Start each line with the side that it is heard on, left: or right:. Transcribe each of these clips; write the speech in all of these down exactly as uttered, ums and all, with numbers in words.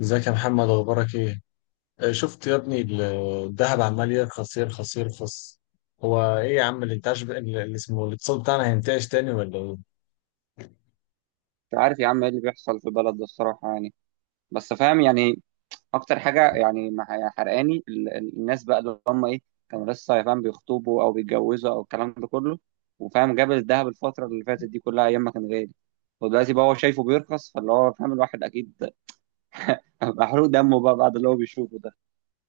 left: ازيك يا محمد؟ اخبارك ايه؟ آه، شفت يا ابني ال- الذهب عمال يرخص يرخص يرخص. هو ايه يا عم الانتعاش ب- ال- اللي اسمه الاقتصاد بتاعنا هينتعش تاني ولا ايه؟
right: مش عارف يا عم، ايه اللي بيحصل في البلد ده الصراحة يعني. بس فاهم يعني، اكتر حاجة يعني مع- حرقاني ال- ال- الناس بقى اللي هم ايه، كانوا لسه، يا فاهم، بيخطبوا او بيتجوزوا او الكلام ده كله، وفاهم جاب الذهب الفترة اللي فاتت دي كلها ايام ما كان غالي، ودلوقتي بقى هو شايفه بيرخص، فاللي هو فاهم الواحد اكيد محروق دمه بقى بعد اللي هو بيشوفه ده.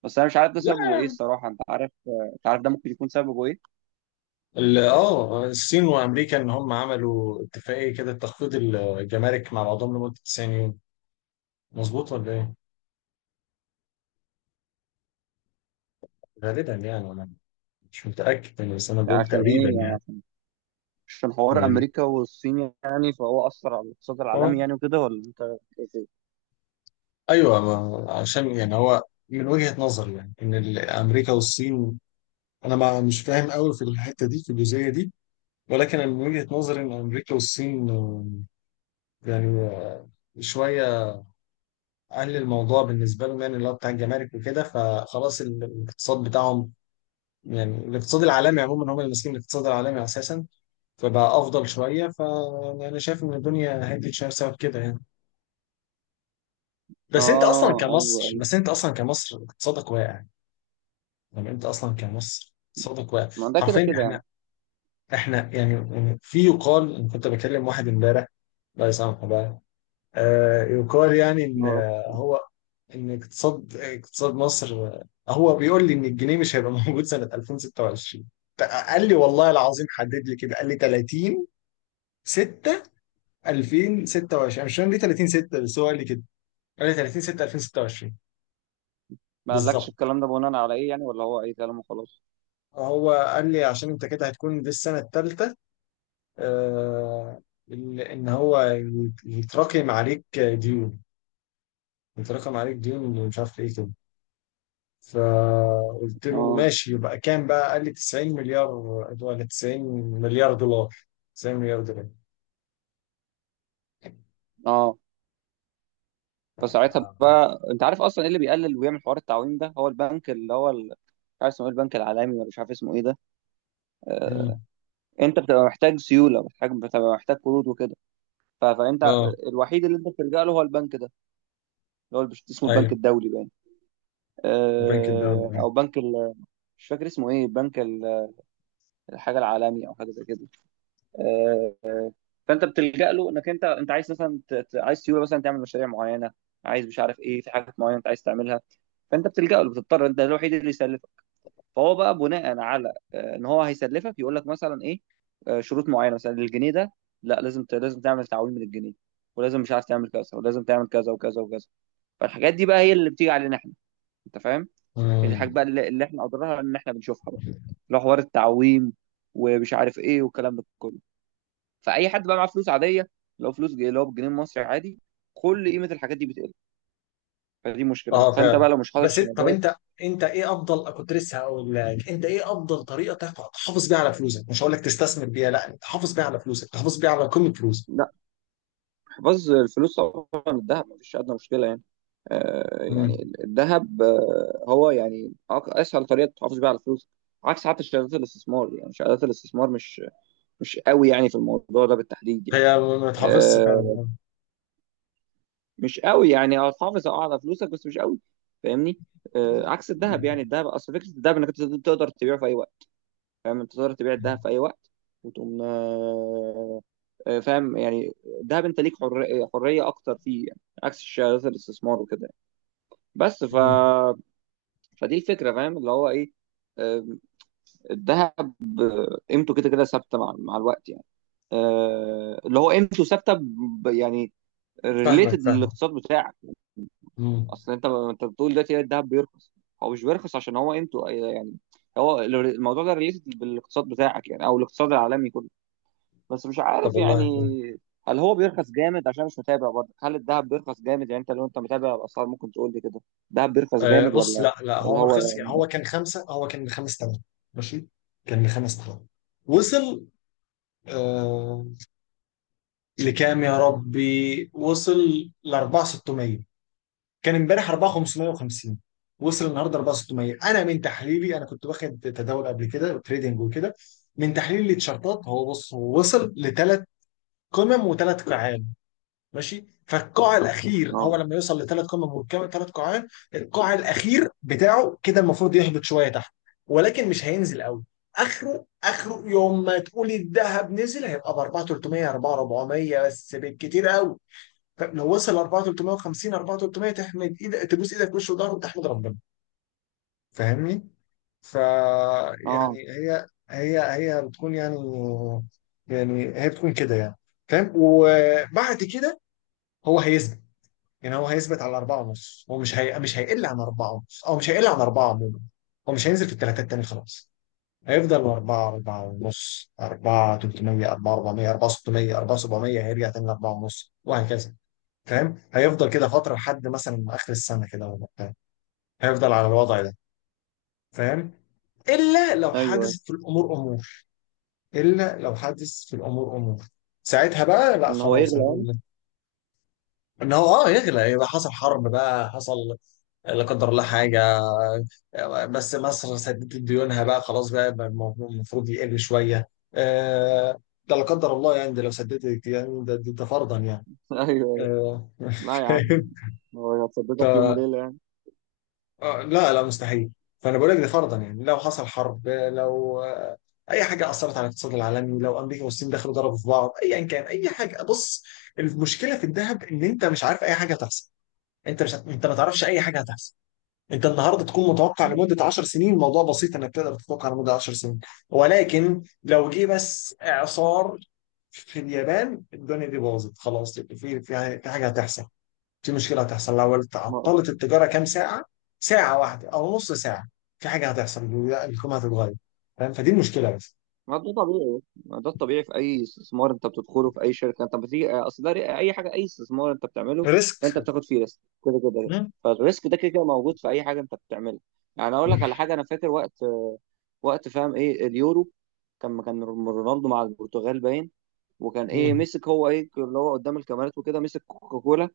right: بس انا مش عارف ده
left: لا،
right: سببه ايه الصراحة، انت عارف؟ انت عارف ده ممكن يكون سببه ايه؟
left: ال- اه الصين وامريكا ان هم عملوا اتفاقيه كده تخفيض الجمارك مع بعضهم لمده تسعين يوم. مظبوط ولا ايه؟ غالبا يعني انا مش متاكد يعني، بس انا
right: يعني
left: بقول
right: عشان
left: تقريبا
right: ايه يعني؟
left: يعني.
right: عشان حوار
left: من-
right: امريكا والصين يعني، فهو اثر على الاقتصاد
left: اه
right: العالمي يعني وكده، ولا انت؟
left: ايوه ما- عشان يعني هو من وجهه نظري يعني ان ال- امريكا والصين، انا ما مش فاهم قوي في الحته دي، في الجزئيه دي. ولكن أنا من وجهة نظري إن أمريكا والصين آه، يعني آه، شوية أهل الموضوع بالنسبة لهم، يعني اللي هو بتاع الجمارك وكده، فخلاص ال- الاقتصاد بتاعهم، يعني الاقتصاد العالمي عموما هم اللي ماسكين الاقتصاد العالمي أساسا، فبقى أفضل شوية. فأنا شايف إن الدنيا هدت شوية بسبب كده يعني. بس أنت أصلا
right: اه ايوه
left: كمصر
right: ايوه.
left: بس أنت أصلا كمصر اقتصادك واقع. يعني أنت أصلا كمصر اقتصادك واقع،
right: ما ده كده
left: حرفيا.
right: كده يعني.
left: إحنا إحنا يعني يعني في يقال، أنا كنت بكلم واحد إمبارح، الله يسامحه بقى، آه، يقال يعني ان
right: اه.
left: هو ان اقتصاد اقتصاد مصر، هو بيقول لي ان الجنيه مش هيبقى موجود سنة ألفين وستة وعشرين. قال لي والله العظيم، حدد لي كده، قال لي تلاتين ستة ألفين وستة وعشرين. مش فاهم ليه تلاتين ستة، بس هو قال لي كده، قال لي تلاتين ستة ألفين وستة وعشرين.
right: ما قالكش
left: بالظبط.
right: الكلام ده بناء على ايه يعني، ولا هو اي كلام وخلاص؟
left: هو قال لي عشان انت كده هتكون دي السنة الثالثة، آه، ان إن هو يتراكم عليك ديون، يتراكم عليك ديون مش عارف ايه كده. فقلت له
right: اه
left: ماشي، يبقى كام بقى؟ قال لي تسعين مليار، ولا تسعين مليار دولار، تسعين مليار دولار.
right: اه. فساعتها بقى، انت عارف اصلا ايه اللي بيقلل ويعمل حوار التعويم ده؟ هو البنك اللي هو ال- مش عارف اسمه ايه، البنك العالمي ولا مش عارف اسمه ايه ده. آه،
left: امم
right: انت بتبقى محتاج سيوله، محتاج بتبقى محتاج قروض وكده، ف- فانت
left: اه
right: الوحيد اللي انت بتلجأ له هو البنك ده، اللي هو بش- اسمه البنك
left: ايوه.
right: الدولي باين.
left: البنك
right: آه،
left: الدولي.
right: او بنك ال- مش فاكر اسمه ايه، بنك ال- الحاجه العالمي او حاجه زي كده. آه، فانت بتلجأ له، انك انت انت عايز مثلا ت- ت- عايز سيوله مثلا تعمل مشاريع معينه، عايز مش عارف ايه، في حاجات معينه انت عايز تعملها. فانت بتلجأ له، بتضطر، انت الوحيد اللي يسلفك. فهو بقى بناء على آه، ان هو هيسلفك، يقول لك مثلا ايه، آه، شروط معينه. مثلا الجنيه ده، لا لازم ت- لازم تعمل تعويم من الجنيه، ولازم مش عارف تعمل كذا، ولازم تعمل كذا وكذا وكذا. فالحاجات دي بقى هي اللي بتيجي علينا احنا، انت فاهم؟ هي دي الحاجات
left: امم
right: بقى اللي اللي احنا اضرارها ان احنا بنشوفها بقى، لو حوار التعويم ومش عارف ايه والكلام ده كله، فاي حد بقى معاه فلوس عاديه، لو فلوس جي- اللي هو بالجنيه المصري عادي، كل قيمه الحاجات دي بتقل. فدي مشكله،
left: اه
right: فانت
left: فعلا.
right: بقى لو مش حاطط
left: بس انت طب
right: شهادات.
left: انت انت ايه افضل، كنت لسه هقول لك، انت ايه افضل طريقه تحف- تحافظ بيها على فلوسك؟ مش هقول لك تستثمر بيها، لا، انت تحافظ بيها على فلوسك، تحافظ بيها على قيمه فلوسك.
right: لا، حفظ الفلوس طبعا، الذهب مفيش ادنى مشكله يعني. آه
left: امم
right: يعني الذهب، آه هو يعني أق- اسهل طريقه تحافظ بيها على الفلوس، عكس حتى شهادات الاستثمار يعني. شهادات الاستثمار مش مش قوي يعني في الموضوع ده بالتحديد يعني.
left: هي ما تحافظش فعلا
right: آه،
left: أه.
right: مش قوي يعني، اه تحافظ اه على فلوسك بس مش قوي، فاهمني؟ آه عكس الذهب يعني، الذهب، اصل فكره الذهب انك أنت تقدر تبيعه في اي وقت. فاهم؟ انت تقدر تبيع الذهب في اي وقت، وتقوم آه، آه، فاهم يعني. الذهب انت ليك حر- حريه اكتر فيه يعني، عكس شهادات الاستثمار وكده يعني. بس ف
left: مم.
right: فدي الفكره، فاهم اللي هو ايه، آم، الذهب آه، قيمته كده كده ثابته مع مع الوقت يعني. آه، اللي هو قيمته ثابته ب- يعني
left: فاهمك
right: ريليتد
left: فاهمك
right: للاقتصاد بتاعك.
left: مم.
right: اصل انت انت بتقول دلوقتي الذهب بيرخص، هو مش بيرخص عشان هو قيمته آه، يعني، هو الموضوع ده ريليتد بالاقتصاد بتاعك يعني، او الاقتصاد العالمي كله. بس مش
left: طب
right: عارف يعني،
left: والله،
right: هل هو بيرخص جامد؟ عشان مش متابع برضه. هل الذهب بيرخص جامد يعني؟ انت لو انت متابع الاسعار ممكن تقول لي كده، الذهب بيرخص
left: آه،
right: جامد
left: بص.
right: ولا؟
left: لا لا،
right: ولا
left: هو ما رخصش
right: هو
left: يعني. هو كان خمسة هو كان خمس تمام، ماشي، كان لخمس تمام. وصل، آه، لكام يا ربي؟ وصل ل أربعة آلاف وستمية. كان امبارح أربعة آلاف وخمسمية وخمسين، وصل النهارده أربعة آلاف وستمية. انا من تحليلي، انا كنت واخد تداول قبل كده وتريدنج وكده، من تحليل التيشيرتات، هو بص، هو وصل لثلاث قمم وثلاث قاعات، ماشي. فالقاع الاخير هو
right: اه
left: لما يوصل لثلاث قمم والكم ثلاث قاعات، القاع الاخير بتاعه كده المفروض يهبط شويه تحت. ولكن مش هينزل قوي، اخره اخره يوم ما تقولي الذهب نزل هيبقى ب أربعة آلاف وتلتمية أربعة آلاف وأربعمية بس، بالكتير قوي. فلو وصل أربعة آلاف وتلتمية وخمسين أربعتلاف وتلتمية تحمد ايدك، تبوس ايدك في وش وضهر وتحمد ربنا. فاهمني؟ ف
right: اه.
left: يعني هي هي هي بتكون يعني، يعني هي بتكون كده يعني. فاهم؟ وبعد كده هو هيثبت، يعني هو هيثبت على أربعة ونص. هو مش هي... مش هيقل عن أربعة ونص، أو مش هيقل عن أربعة عموما. هو مش هينزل في التلاتات تاني خلاص. هيفضل أربعة، أربعة ونص، أربعة تلتمية، أربعة أربعمائة، أربعة ستمية، أربعة سبعمية، هيرجع تاني لأربعة ونص، وهكذا. فاهم؟ هيفضل كده فترة لحد مثلا آخر السنة كده ولا بتاع، هيفضل على الوضع ده، فاهم. إلا لو
right: ايوه،
left: حدثت في الأمور أمور إلا لو حدث في الأمور أمور، ساعتها بقى لا،
right: ان هو
left: خلاص،
right: يغلى يعني.
left: هنقول ان هو اه يغلى. يبقى حصل حرب بقى، حصل لا قدر الله حاجة، بس مصر سددت ديونها بقى خلاص، بقى الموضوع المفروض يقل شوية. آه، ده لا قدر الله يعني، ده لو سددت يعني، ده, ده, ده فرضا يعني.
right: ايوه أيوة.
left: آه،
right: لا يا عم،
left: فاهم.
right: هو
left: ف
right: هتصدقك يوم وليله يعني.
left: آه، لا لا مستحيل. فأنا بقول لك ده فرضا يعني، لو حصل حرب، لو آه، أي حاجة أثرت على الاقتصاد العالمي، لو أمريكا والصين دخلوا ضربوا في بعض، أيا كان، أي حاجة. بص، المشكلة في الذهب إن أنت مش عارف أي حاجة هتحصل. أنت مش هت- أنت ما تعرفش أي حاجة هتحصل. انت النهارده تكون متوقع لمده عشر سنين، الموضوع بسيط انك تقدر تتوقع لمده عشر سنين. ولكن لو جه بس اعصار في اليابان، الدنيا دي باظت خلاص. في في في حاجه هتحصل، في مشكله هتحصل، لو
right: ما
left: تعطلت التجاره كام ساعه، ساعه واحده او نص ساعه، في حاجه هتحصل، الحكومه هتتغير. فاهم؟ فدي المشكله بس.
right: ما ده طبيعي، ما ده الطبيعي في اي استثمار انت بتدخله، في اي شركه انت بتيجي، آه، اصل ده ري- اي حاجه، اي استثمار انت بتعمله
left: ريسك.
right: انت بتاخد فيه ريسك كده كده.
left: مم.
right: فالريسك ده كده كده موجود في اي حاجه انت بتعملها. يعني اقول لك على حاجه انا فاكر، وقت وقت فاهم، ايه اليورو، كان كان رونالدو مع البرتغال باين، وكان ايه،
left: مم.
right: مسك هو ايه اللي هو قدام الكاميرات وكده، مسك كوكاكولا،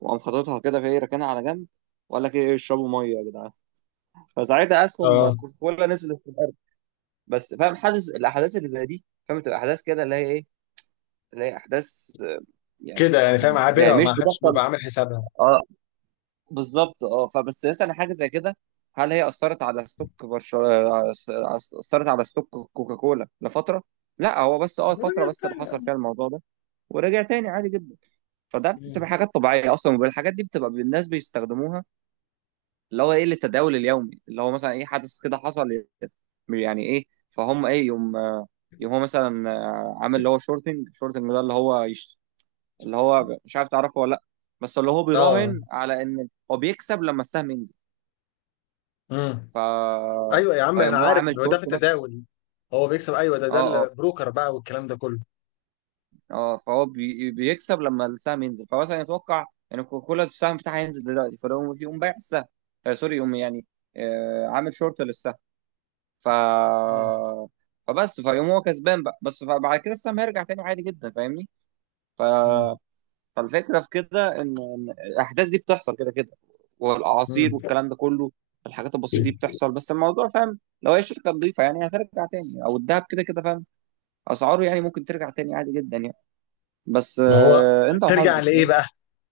right: وقام حاططها كده في ايه ركنها على جنب، وقال لك ايه اشربوا ميه يا جدعان. فساعتها اسهم
left: اه
right: كوكاكولا نزلت. بس فاهم، حاسس الاحداث اللي زي دي فاهم، تبقى احداث كده اللي هي ايه، اللي هي احداث آه، يعني،
left: كده يعني فاهم،
right: يعني
left: عابره،
right: مش
left: ما حدش
right: بتحصل.
left: بيبقى عامل حسابها.
right: اه بالظبط. اه، فبس مثلا حاجه زي كده، هل هي اثرت على ستوك برشا، على- اثرت على ستوك كوكاكولا لفتره؟ لا هو بس اه فتره بس اللي حصل فيها الموضوع ده، ورجع تاني عادي جدا. فده
left: مم.
right: بتبقى حاجات طبيعيه اصلا، والحاجات دي بتبقى الناس بيستخدموها، اللي هو ايه، للتداول اليومي. اللي هو مثلا ايه، حدث كده حصل، يعني ايه، فهم ايه، يوم آه، يوم هو مثلا آه، عامل اللي هو شورتنج. شورتنج ده اللي هو يش... اللي هو مش عارف تعرفه ولا لا. بس اللي هو
left: اه.
right: بيراهن على ان هو بيكسب لما السهم ينزل.
left: مم.
right: ف
left: ايوه يا عم، انا
right: فيوم هو
left: عارف
right: عامل
left: ان هو ده
right: شورت
left: في
right: مثلا.
left: التداول، هو بيكسب، ايوه، ده ده
right: اه اه.
left: البروكر بقى والكلام ده كله.
right: اه، فهو بي... بيكسب لما السهم ينزل، فمثلا يتوقع ان كوكولا السهم بتاعها ينزل دلوقتي، فيقوم، يقوم بايع السهم، آه سوري، يقوم يعني آه عامل شورت للسهم. ف
left: مم.
right: فبس فيقوم هو كسبان بقى، بس فبعد كده السهم هيرجع تاني عادي جدا، فاهمني؟ ف
left: مم.
right: فالفكره في كده ان إن الاحداث دي بتحصل كده كده،
left: مم.
right: والاعاصير والكلام ده كله، الحاجات البسيطه دي بتحصل. بس الموضوع فاهم لو هي شركه نظيفه يعني هترجع تاني، او الذهب كده كده فاهم اسعاره يعني ممكن ترجع تاني عادي جدا يعني. بس
left: ما هو،
right: آه، انت
left: ترجع
right: وحظك
left: لايه
right: فاهم.
left: بقى؟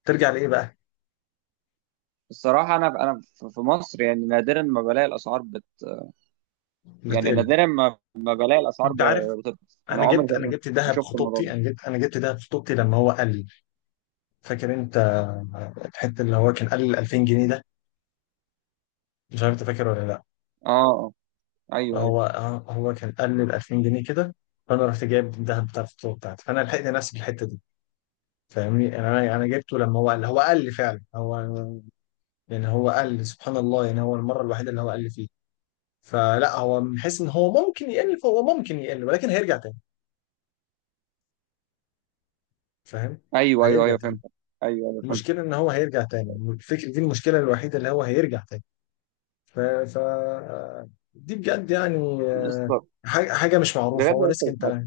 left: ترجع لايه بقى؟
right: الصراحه انا انا في في مصر يعني نادرا ما بلاقي الاسعار بت يعني
left: بتقل.
right: نادرا ما ما بلاقي الاسعار
left: انت عارف،
right: ب- بترخص. انا
left: انا
right: عمري
left: جبت انا
right: تقريباً
left: جبت
right: ما
left: دهب
right: شفت الموضوع
left: خطوبتي،
right: ده.
left: انا جبت انا جبت دهب خطوبتي لما هو قال لي، فاكر انت الحته اللي هو كان قال لي ال ألفين جنيه ده، مش عارف انت فاكر ولا لا؟
right: اه اه. ايوه ايوه
left: هو هو كان قال لي ال ألفين جنيه كده، فانا رحت جايب الدهب بتاع الخطوبه بتاعتي، فانا لحقت نفسي في الحته دي. فاهمني؟ يعني انا انا جبته لما هو قال هو قال لي. فعلا هو يعني هو قل، سبحان الله، يعني هو المرة الوحيدة اللي هو قل فيه. فلا هو من حيث ان هو ممكن يقل، فهو ممكن يقل، ولكن هيرجع تاني، فاهم؟
right: ايوه. ايوه
left: هيرجع
right: ايوه
left: تاني.
right: فهمت. ايوه ايوه فهمت.
left: المشكلة ان هو هيرجع تاني، الفكرة دي المشكلة الوحيدة، اللي هو هيرجع تاني. ف, ف... دي بجد يعني، آه،
right: يسطا،
left: حاجة حاجة مش معروفة،
right: بجد.
left: هو ريسك.
right: يسطا،
left: انت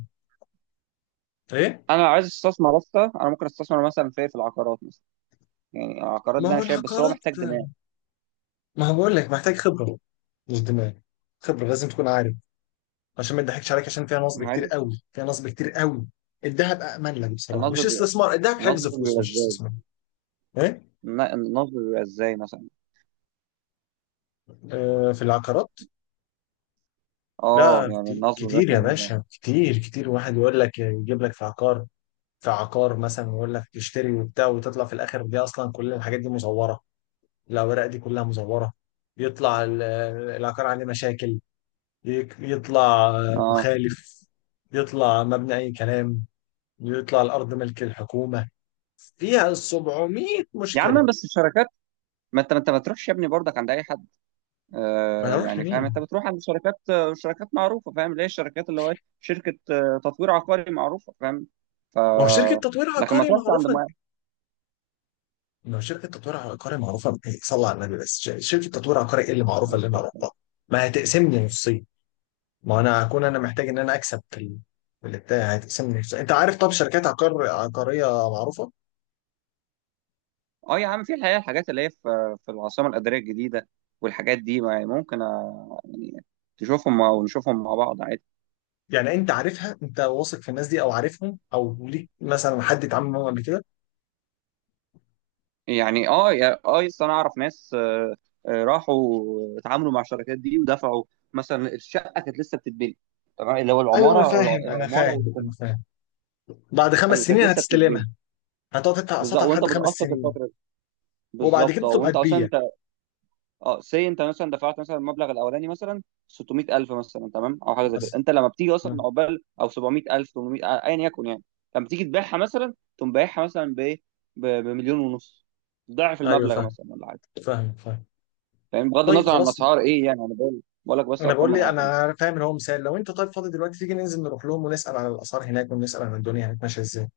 left: ايه؟
right: انا عايز استثمر اصلا، انا ممكن استثمر مثلا في إيه؟ في العقارات مثلا. يعني العقارات
left: ما
right: ده انا
left: هو
right: شايف بس هو
left: العقارات،
right: محتاج دماغ.
left: ما هو بقول لك محتاج خبرة، مش دماغ. خبرة، لازم تكون عارف، عشان ما نضحكش عليك، عشان فيها نصب كتير
right: معاك.
left: قوي، فيها نصب كتير قوي. الذهب امن لك بصراحه،
right: النصب
left: مش
right: بيبقى،
left: استثمار، الذهب
right: النصب
left: حفظ فلوس
right: بيبقى
left: مش
right: ازاي؟
left: استثمار. ايه؟
right: الن- النصب بيبقى ازاي مثلا؟
left: آه في العقارات.
right: اه
left: لا
right: يعني
left: كتير,
right: النصب
left: كتير
right: مثلا
left: يا
right: بيبقى.
left: باشا، كتير كتير. واحد يقول لك يجيب لك في عقار، في عقار مثلا، ويقول لك تشتري وبتاع، وتطلع في الاخر دي اصلا كل الحاجات دي مزوره، الاوراق دي كلها مزوره، يطلع ال- العقار عليه مشاكل، يك- يطلع
right: اه
left: مخالف، يطلع مبني اي كلام، يطلع الارض ملك الحكومه، فيها سبعمائة
right: يا عم
left: مشكله.
right: بس الشركات، ما انت ما انت ما تروحش يا ابني برضك عند اي حد.
left: ما
right: آه
left: اروح
right: يعني فاهم،
left: لمين؟
right: انت بتروح عند شركات، آه، شركات معروفه، فاهم؟ ليه الشركات اللي هو إيه؟ شركه آه، تطوير عقاري معروفه، فاهم؟ ف
left: ما هو شركه تطوير
right: لكن ما
left: عقاري
right: تروحش عند.
left: معروفه. ما هو شركه تطوير عقاري معروفه إيه، صلى على النبي، بس ش- شركه تطوير عقاري ايه اللي معروفه
right: ما،
left: اللي انا اروح لها؟ ما هتقسمني نصين، ما انا هكون انا محتاج ان انا اكسب في ال- في البتاع، هتقسمني نصين. انت عارف طب شركات عقار عقاريه معروفه؟
right: اه يا عم في الحقيقه الحاجات اللي هي في في العاصمه الاداريه الجديده والحاجات دي ما- يعني ممكن آه، يعني تشوفهم او نشوفهم مع بعض عادي.
left: يعني انت عارفها، انت واثق في الناس دي او عارفهم، او ليك مثلا حد اتعامل معاهم قبل كده؟
right: يعني اه يا- اه لسه انا اعرف ناس آه، آه، راحوا اتعاملوا مع الشركات دي ودفعوا، مثلا الشقه كانت لسه بتتبني. تمام، اللي هو
left: ايوه انا
right: العماره الع-
left: فاهم، انا
right: العماره
left: فاهم انا
right: والكم.
left: فاهم بعد خمس
right: ايوه، كانت
left: سنين
right: لسه بتتبني.
left: هتستلمها، هتقعد تدفع
right: بالظبط،
left: اقساطها
right: وانت
left: لحد خمس
right: بتقسط
left: سنين،
right: الفتره دي.
left: وبعد
right: بالظبط،
left: كده
right: اه
left: تبقى
right: وانت
left: تبيع.
right: اصلا. اه سي، انت مثلا دفعت مثلا المبلغ الاولاني مثلا ستمية الف، مثلا تمام او حاجه زي كده.
left: بس
right: انت لما بتيجي
left: آه.
right: اصلا عقبال او سبعمية الف، تمنمية الف، آه، ايا يكن يعني. لما تيجي تبيعها مثلا، تقوم بايعها مثلا بايه، ب- بمليون ونص، ضعف
left: ايوه
right: المبلغ
left: فاهم،
right: مثلا ولا حاجه.
left: فاهم فاهم.
right: فاهم بغض
left: طيب
right: النظر عن
left: خلاص.
right: الاسعار ايه يعني، انا بقول بقول لك بس
left: انا
right: ارقام
left: بقول
right: من
left: لي
right: عندي.
left: انا فاهم، ان هو مثال، لو انت طيب فاضي دلوقتي تيجي ننزل نروح لهم ونسال على الاسعار هناك، ونسال عن الدنيا هناك ماشيه ازاي.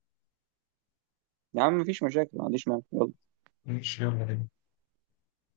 right: يا عم مفيش مشاكل، ما عنديش مانع، يلا.
left: ماشي، يلا بينا.